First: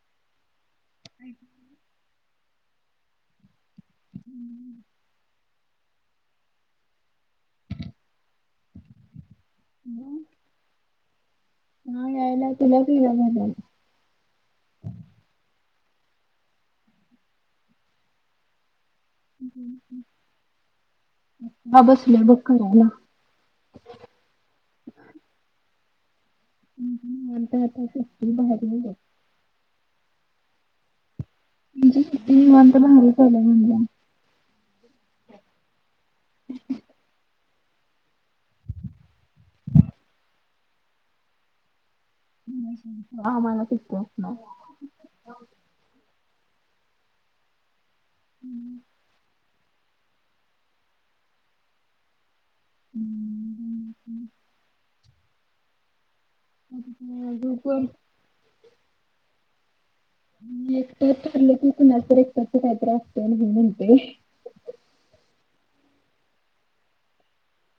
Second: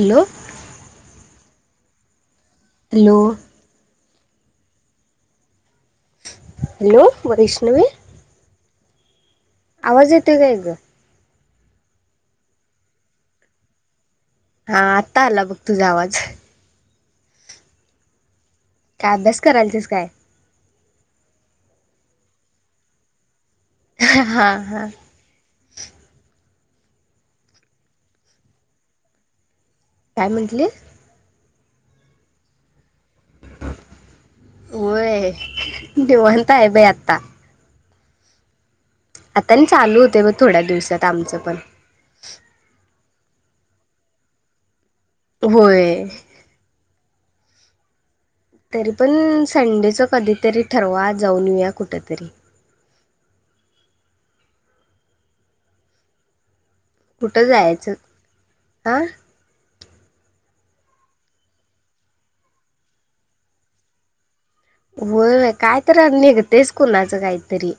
Hello. [unintelligible] Hello! हम्म. Hello. वैष्णवे, आवाज येतोय काय गं? हा यायल. तुला बी यायला लागलाय काय? हा आता आला बघ तुझा आवाज. काय अभ्यास करालतीस काय? हा बसले बघ करायला. हा हा. आता एकटी बाहेर नाही जाऊ शकत. काय म्हंटलीस? [unintelligible] होय. निवांत आहे बाई आत्ता. आता आणि चालू होते बघ थोड्या दिवसात आमचं पण. ह मला किकत ना. होय. [inaudible] तरी पण संडेचं कधीतरी ठरवा जाऊन येऊया कुठ तरी. [unintelligible] [unintelligible] कुठं ग्रुप वर जायचं? हं. एकटच ठरलं की कुण तर एकटच काहीतरी असत म्हणून म्हणते. होय. काय तर निघते कुणाचं काहीतरी.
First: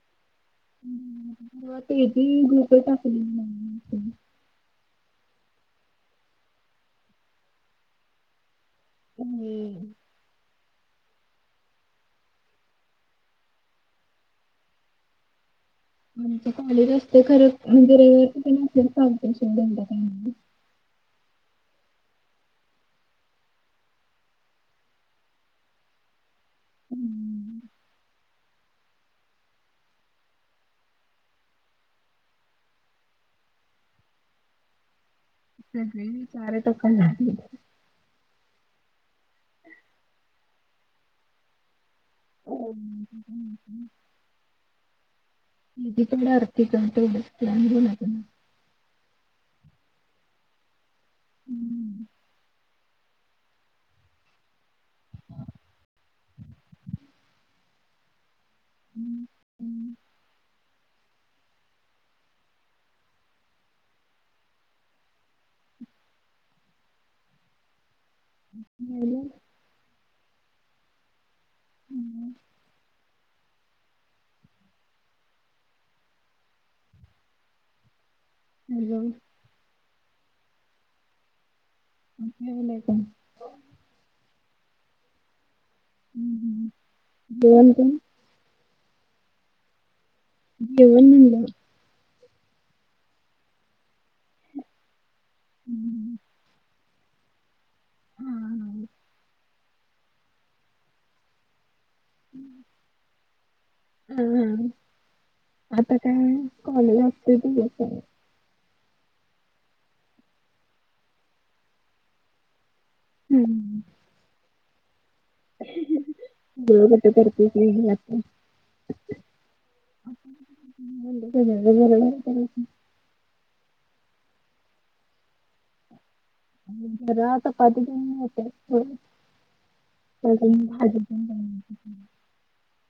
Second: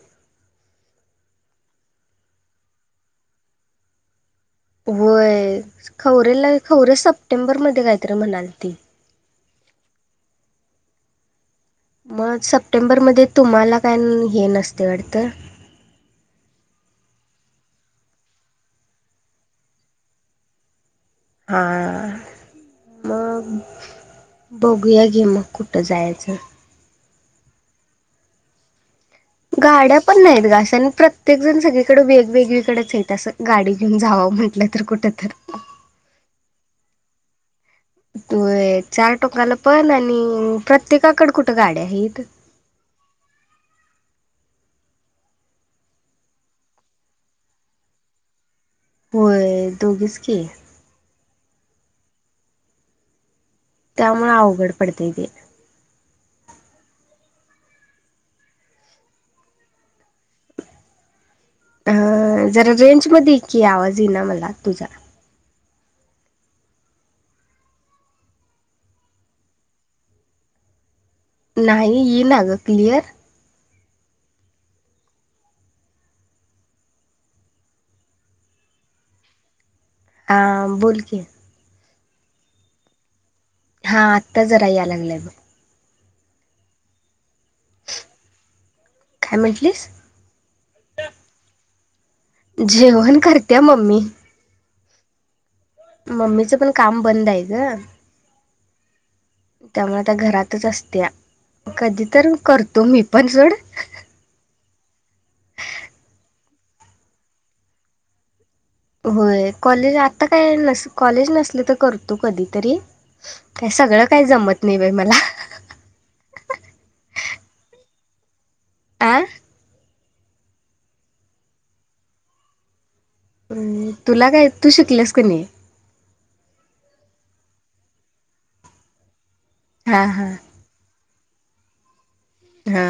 [unintelligible] टाकली. व्हय. खवरेला खवरे सप्टेंबरमध्ये काहीतरी म्हणाल ती. हम्म. मग सप्टेंबरमध्ये तुम्हाला काय हे नसते वाटत. म्हणजे काली रस्ते खरं म्हणजे रविवार किठे नसलेल काल पेशन दे का? हां. मग? बघूया घे मग कुठं जायचं? हम्म. गाड्या पण नाहीत ग अस आणि प्रत्येक जण सगळीकडे वेगवेगळीकडेच आहेत असं गाडी घेऊन जावं म्हटलं तर कुठ तर. सार तोक तूय चार टोकाला पण आणि प्रत्येकाकड कुठे गाड्या आहेत. [unintelligible] [unintelligible] होय दोघीच की. हम्. त्यामुळे अवघड पडताय तेे. [unintelligible] अ जरा रेंज मध्ये की आवाज ये ना मला तुझा. हॅलो. नाही हम्म, येना ग क्लियर. हॅलो. आ बोल की. [unintelligible] हा आत्ता जरा याय लागलंय बघ [unintelligible] [inaudible] काय म्हंटलीस? जेवण म्हणलं. जेवण करत्या मम्मी हम्म. मम्मीचं पण काम बंद आय ग हा हा. त्यामूळं आता घरातच असत्या कधी तर करतो मी पण सोडं. हा हा आता काय कॉलेज असतंय [unintelligible] होय कॉलेज आता काय नस कॉलेज नसल तर करतो कधीतरी. काय सगळं काय जमत नाय बाय मला बरोबर तर करतेच [unintelligible] [inaudible] आ. [unintelligible] [inaudible] अ तुला काय तू शिकल्यास का नई? जरां आता [unintelligible] हा हा [inaudible] [unintelligible] [inaudible] हा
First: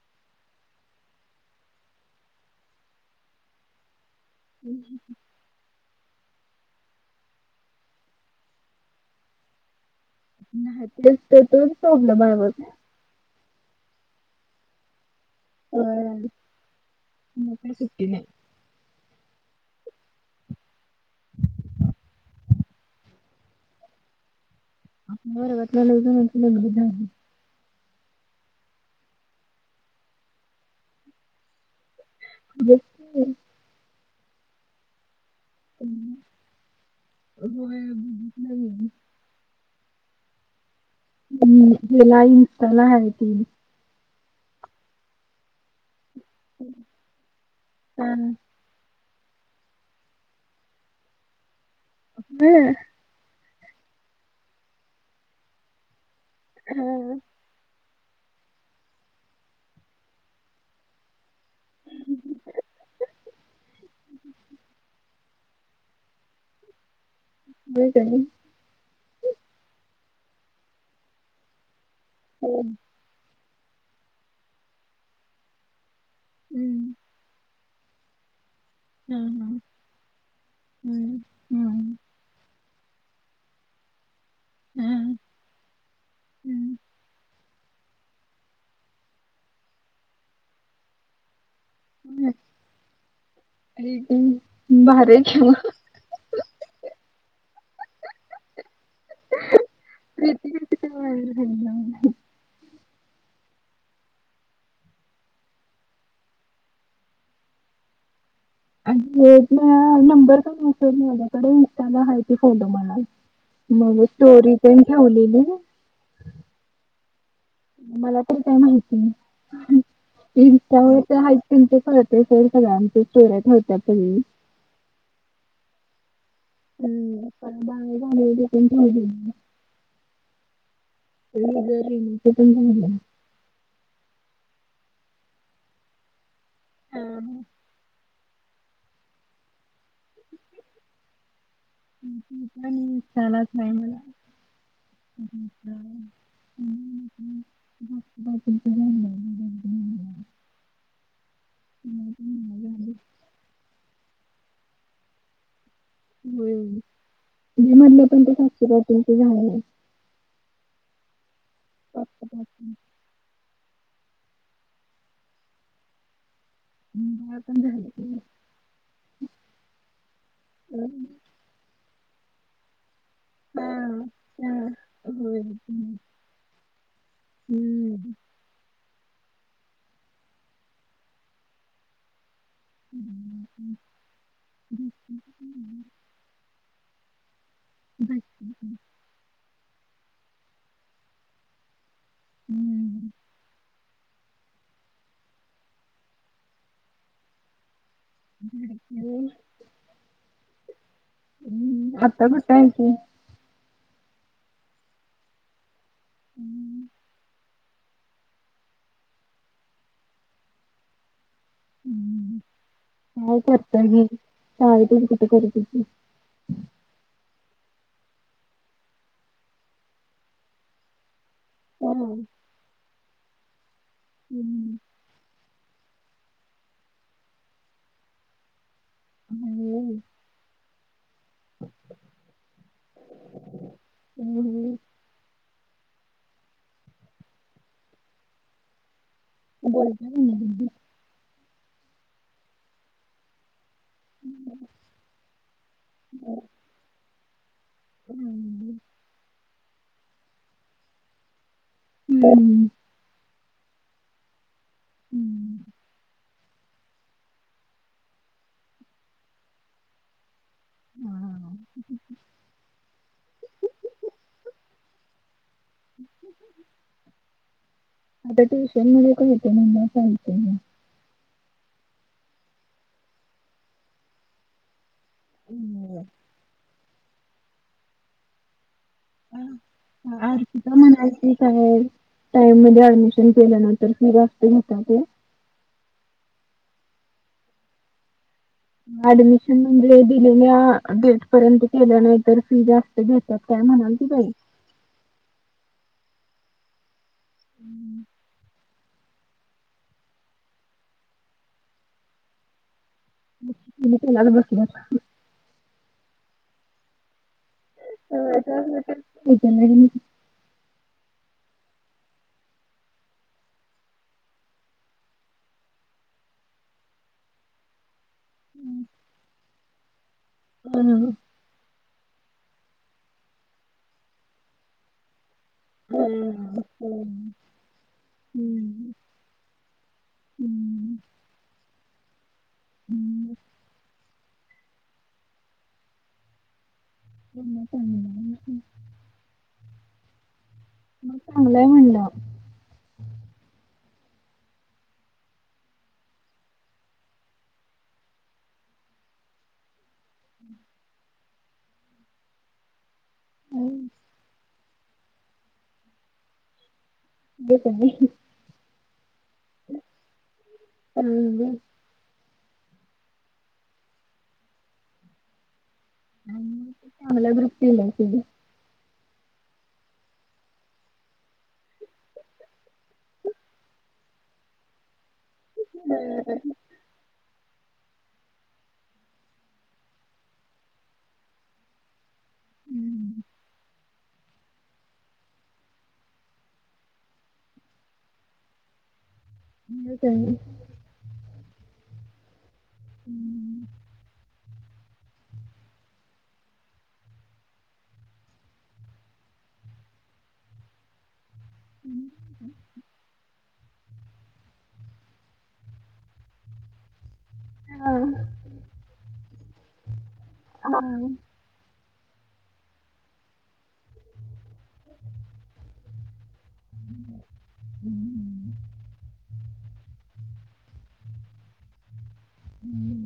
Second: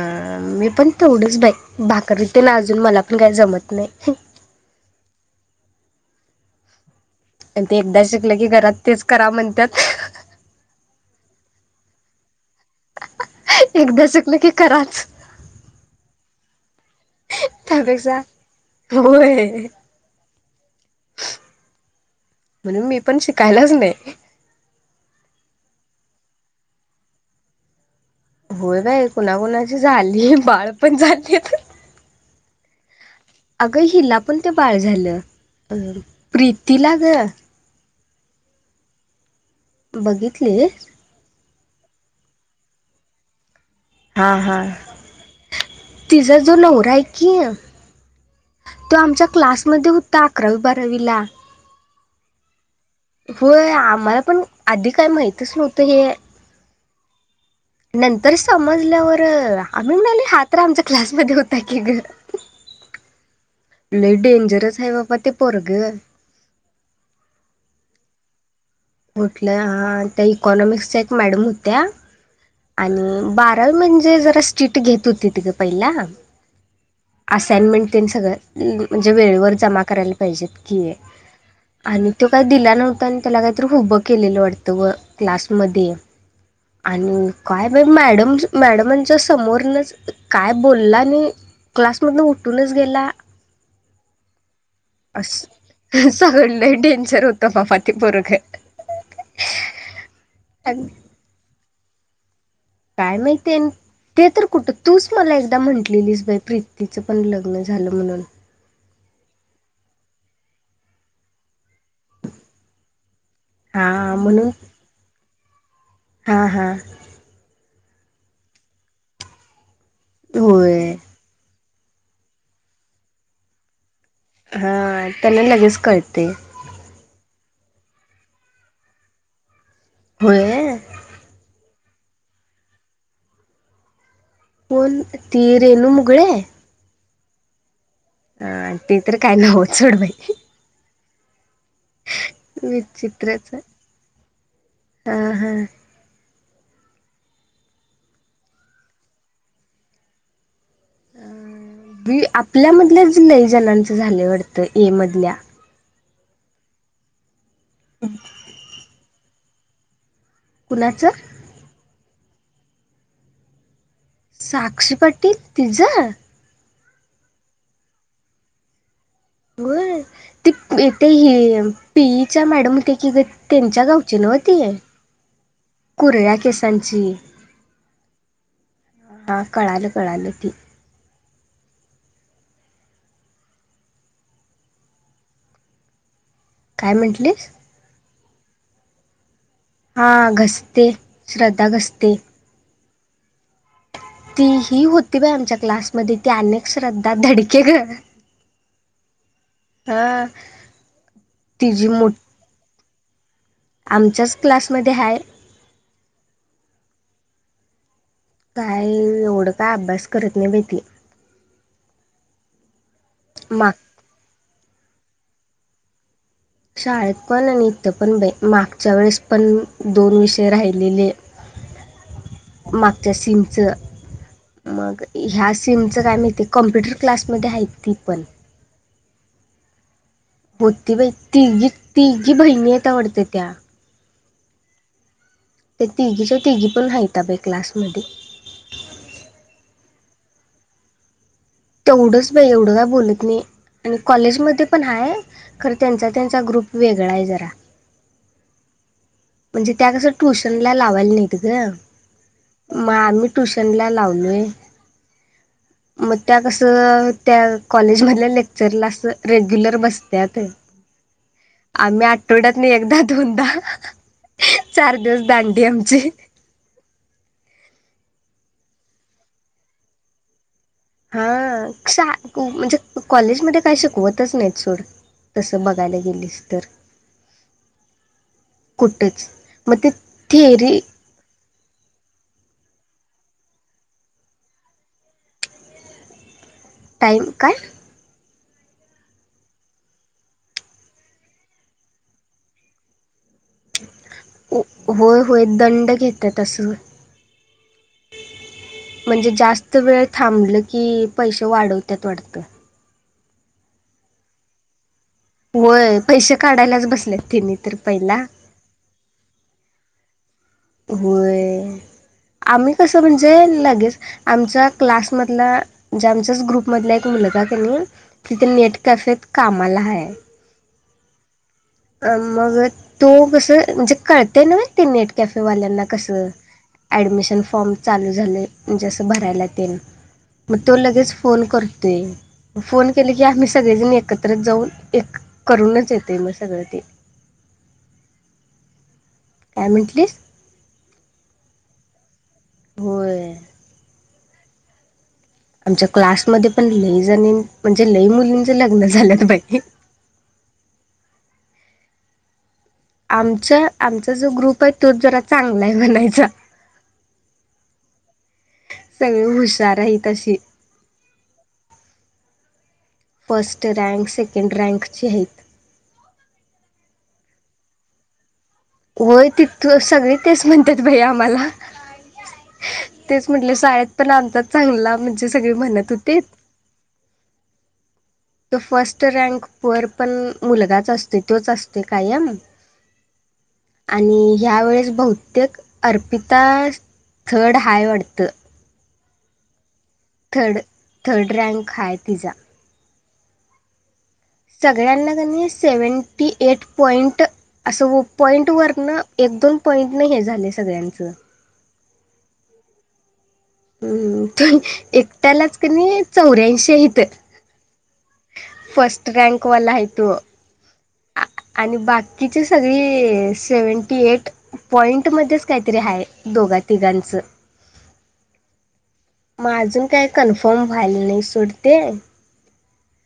मी पण तेवढच बाय भाकरी तेन अजून मला पण काय जमत नाय. [unintelligible] [inaudible] अन ते एकदा शिकलं की घरात तेच करा म्हणत्यात. नाय तेच तर तोचं प्रॉब्लम हाय बग. एकदा शिकलं की कराचं. अ त्यांना काही सुट्टी त्यापेक्षा नाही होय म्हणून मी पण शिकायलाच नाय. [unintelligible] [inaudible] होय बाय कुणाकुणाची झालीये बाळ पण झालेत. [unintelligible] अगं हिला पण ते बाळ झालं अ अं, प्रीतीला गं होय बघितलंय मी. बघितले. हम्म ह्याला इन्स्टाला हाय ती हा हा तिजा जो नवराय की हा. तो आमच्या क्लासमध्ये होता अकरावी बारावीला. हां. होय आम्हाला पण आधी काय माहितच नव्हतं हे हां. नंतर समजल्यावर आम्ही म्हणाली हा तर आमचा क्लासमध्ये होता की गं. लय डेंजरस हाय बाबा ते पोरगं होय काय. कुठल्या हा त्या इकॉनॉमिक्सच्या एक मॅडम होत्या. हो. आणि बारावी म्हणजे जरा स्ट्रीट घेत होतीत गं पयला हम्म. असाइनमेंट ते न सगळं म्हणजे हा वेळेवर हा जमा करायला पाहिजेत की. हम्म हम्म आणि तो काही दिला नव्हता, अन् त्याला काहीतरी हुभ केलेलं वाटतं व हम्म क्लासमध्ये. हम्म आणि काय बाई मॅडम मॅडमांच्या समोरनच काय बोलला नाही. क्लासमधन होय. उठूनच गेला अरे ते भारी आहे की मग असं. सगळ लई डेंजर होतं बाबा ते पोरगं. प्रीती कशी काय [inaudible] [unintelligible] काय माहिती? ते तर कुठं, तूच मला एकदा म्हटलेलीस बाई प्रीतीचं पण लग्न झालं म्हणून. आणि नंबर पण असेल माझ्याकडे. इंस्टाला आहे ती फॉलो मला. मग हा स्टोरी पण ठेवलेली. हां हां. मला पण काय माहिती नाही. होय इन्स्टावर हाय त्यांचं कळतंय सोड सगळ्यांचच स्टोरया ठेवतात सगळी. हा, त्यांन लगेच कळते. हम्म, आपण [unintelligible] होय. [unintelligible] कोण ती रेनू मुगळे? हो ना. हा, ते तर काय नव सोड बाई. [unintelligible] इंस्टालाच विचित्रच हाय मला. हा हा [unintelligible] [unintelligible] पुन्हा ते मला झाले. आपल्यामधल्याच लय जणांच झालं वाटतं ए मधल्या. होय. [unintelligible] कुणाच्या? [unintelligible] साक्षी पाटील तीज. [unintelligible] पण झाल तुझं. ग ते ह पी ईच्या मॅडम होते. कि त्यांच्या गावची नव्हती. हां. हम्म. कुरळ्या केसांची. हा कळाल कळाल ती. [unintelligible] [unintelligible] काय म्हटलीस? [unintelligible] हा, घसते श्रद्धा घसते. [unintelligible] ती ही होती बाई आमच्या क्लासमध्ये, ती अनेक श्रद्धा धडके गं. [unintelligible] हां. हं. आता कुठ हाय ती? आमच्याच क्लासमध्ये हाय. हं. काय एवढं? काय अभ्यास करत नाही बाई ती! हं काय माग करतोय घे. शाळेत येऊन कुठं करत होती. शाळेत पण आणि इथं पण बाई, मागच्या वेळेस पण दोन विषय राहिलेले. [inaudible] हं. मागच्या सिमचं, हम्म. मग ह्या सिमचं काय माहिती आहे. कॉम्प्युटर क्लासमध्ये आहेत ती पण हं. होती. बाई तिघी -तिघी बहिणी आहेत वाटतं त्या हं हं. त्या तिघीच्या तिघी पण हायता बाई क्लासमध्ये. बोलत्या का नाही रिद्धी? तेवढंच बाई! एवढं काय बोलत नाही. आणि कॉलेजमध्ये पण हाय. खरं त्यांचा त्यांचा ग्रुप वेगळा आहे जरा. हं. म्हणजे, त्या कसं ट्युशन ला लावायला नाहीत गं! हं हं हं. मग, आम्ही ट्युशन ला लावलोय. हं. त्या कसं त्या कॉलेजमधल्या लेक्चरला असं रेग्युलर बसत्यात. आम्ही आठवड्यात न एकदा -दोनदा. हां हां. चार दिवस दांडी आमची. आता ट्युशन मध्ये कळतंय म्हणल्यावर चालतंय मग! हां. सा क म्हणजे कॉलेजमध्ये काय शिकवतच नाही सोड. तसं बघायला गेलीस तर, कुठचं! हां, अर्पिता म्हणालती. काय! टाइम मध्ये ऍडमिशन केल्यानंतर फि जास्त घेतात ते. टाइम काय? ऍडमिशन म्हणजे दिलेल्या डेट पर्यंत केलं नाही तर फी जा स्त घेतात काय म्हणालती बाई! उ होय -होय दंड घेतात असं! हं. म्हणजे जास्त वेळ थांबल की, पैसे वाढवत्यात वाटतं. मग, त्यांनी त्यालाच बसल्यात. होय. पैसे काढायलाच बसल्यात त्यांनी तर पहिला. त्याच वर्षात ठीक आहे. नवीन होय. आम्ही कसं म्हणजे लगेच आमचा क्लासमधला, जे आमच्याच ग्रुपमधला एक मुलगा कणी तिथे नेट कॅफेेत कामाला हाय. हं हं. मग, तो कसं म्हणजे कळतंय न्हव ते नेट कॅफेवाल्या कस ऍडमिशन फॉर्म चालू झालंय म्हणजे असं भरायला तेन मग तो लगेच फोन करतोय फोन केले की आम्ही सगळेजणी एकत्र जाऊन एक करूनच येतोय मग सगळं ते [inaudible] काय म्हणंटलीस मग चांगलंय म्हणलं होय आमच्या क्लासमध्ये पण लईजणी म्हणजे लई मुलींचे लग्न झाल्यात बाई आमच्या आमचा जो ग्रुप आहे तो जरा चांगला आहे म्हनायचा [unintelligible] सगळी हुशार आहेत अशी हम [unintelligible] फर्स्ट रँक सेकंड रँकची आहेत मग चांगला ग्रुप दिला आहे तेनी होय तिथ सगळी तेच म्हणतात बाई आम्हाला तेच म्हटल शाळेत पण आमचा चांगला म्हणजे सगळी म्हणत होतीत तो फर्स्ट रँक वर पण मुलगाच असतोय तोच असतोय कायम आणि ह्या वेळेस बहुतेक अर्पिता थर्ड हाय वाटतं [inaudible] थर्ड थर्ड रँक हाय तिचा ह [inaudible] सगळ्यांना कनी सेवनटी एट पॉइंट असं व पॉईंट वरन, एक दोन पॉईंट न हे झालय सगळ्यांचं. [inaudible] हम्म. ते एकट्यालाच क नि चौऱ्यांशी आहेत [unintelligible] फस्ट रँकवाला हाय तो. हा आ- आणि बाकीची सगळी सेव्हनटी एट पॉइंट मध्येच काहीतरी आहे दोघा तिघांचं. [unintelligible] मग अजून काही कन्फर्म व्हायला नाही सोड ते. [inaudible]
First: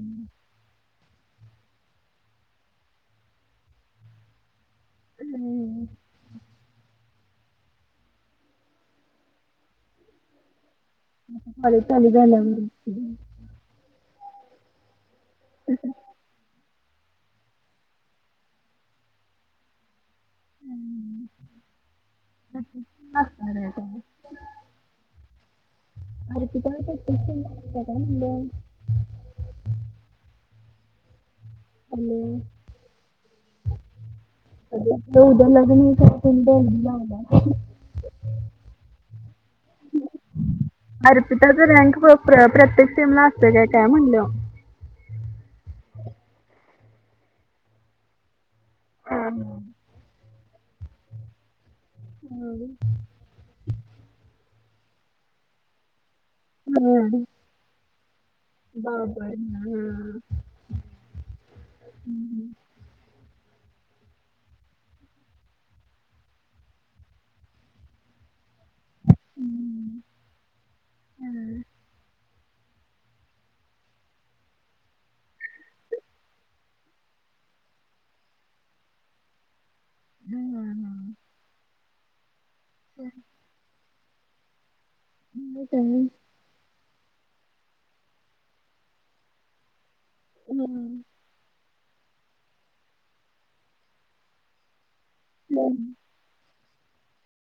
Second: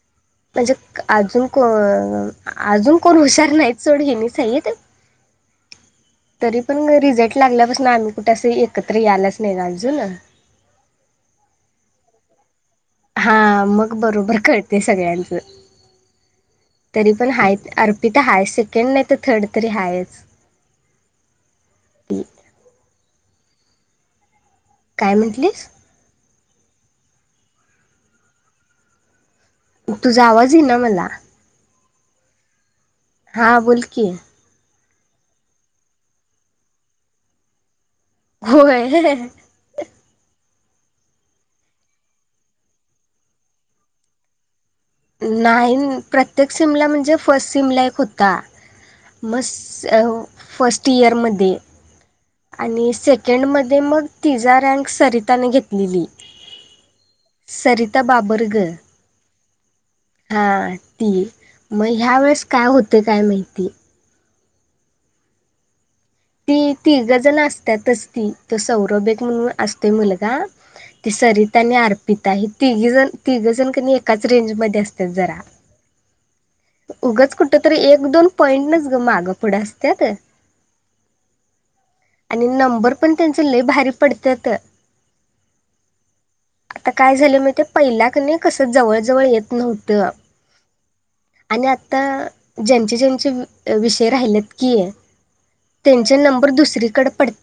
म्हणजे अजून को अजून कोण हुशार नाहीत सोड हेनीच हाईत. हम्म. तरी पण रिझल्ट लागल्यापासून आम्ही कुठ अस एकत्र यायलाच नाही अजून. खाली चालत जायला लागणार. हा मग बरोबर कळतय सगळ्यांचं. तरी पण हायत अर्पिता हाय, सेकंड नाही तर थर्ड तरी हायच. ती [unintelligible] काय म्हटलीस. अरपिता [unintelligible] काय म्हंटल. तुझा आवाज येईना मला. हॅलो. हां बोलकी. [unintelligible] होय. अर्पिताच रँक बघ. प्र प्रत्येक सिमला असत काय? काय म्हणल? नाही. प्रत्येक सिमला म्हणजे फस्ट सिमला एक होता. हं, मस- अ फस्ट इयरमध्ये. आणि सेकंड मध्ये मग तिजा रँक सरिताने घेतलेली. हं आणि. सरिता बाबर. बाबर ना? हां. ती. मग ह्या वेळेस काय होत काय माहिती? ती तिघ जण असत्यातच ती. तो सौरभ एक म्हणून असतोय मुलगा. ती सरीता न अर्पित- हे तिघी जण तिघजण क नी एकाच रेंज मध्ये असत्यात जरा. उगंच कुठ तरी एक दोन पॉईंट नच ग मागं पुढं असत्यात. हं, हं. आणि नंबर काय? पण त्यांचं लय भारी पडत्यात. हं. मग काय आणि? आता काय झालं माहितीये? पहिला क नी कस जवळ जवळ येत नव्हतं. हम्म. आणि आत्ता ज्यांचे ज्यांचे विषय राहिलेत की- [unintelligible] त्यांचे नंबर दुसरीकडे पडत-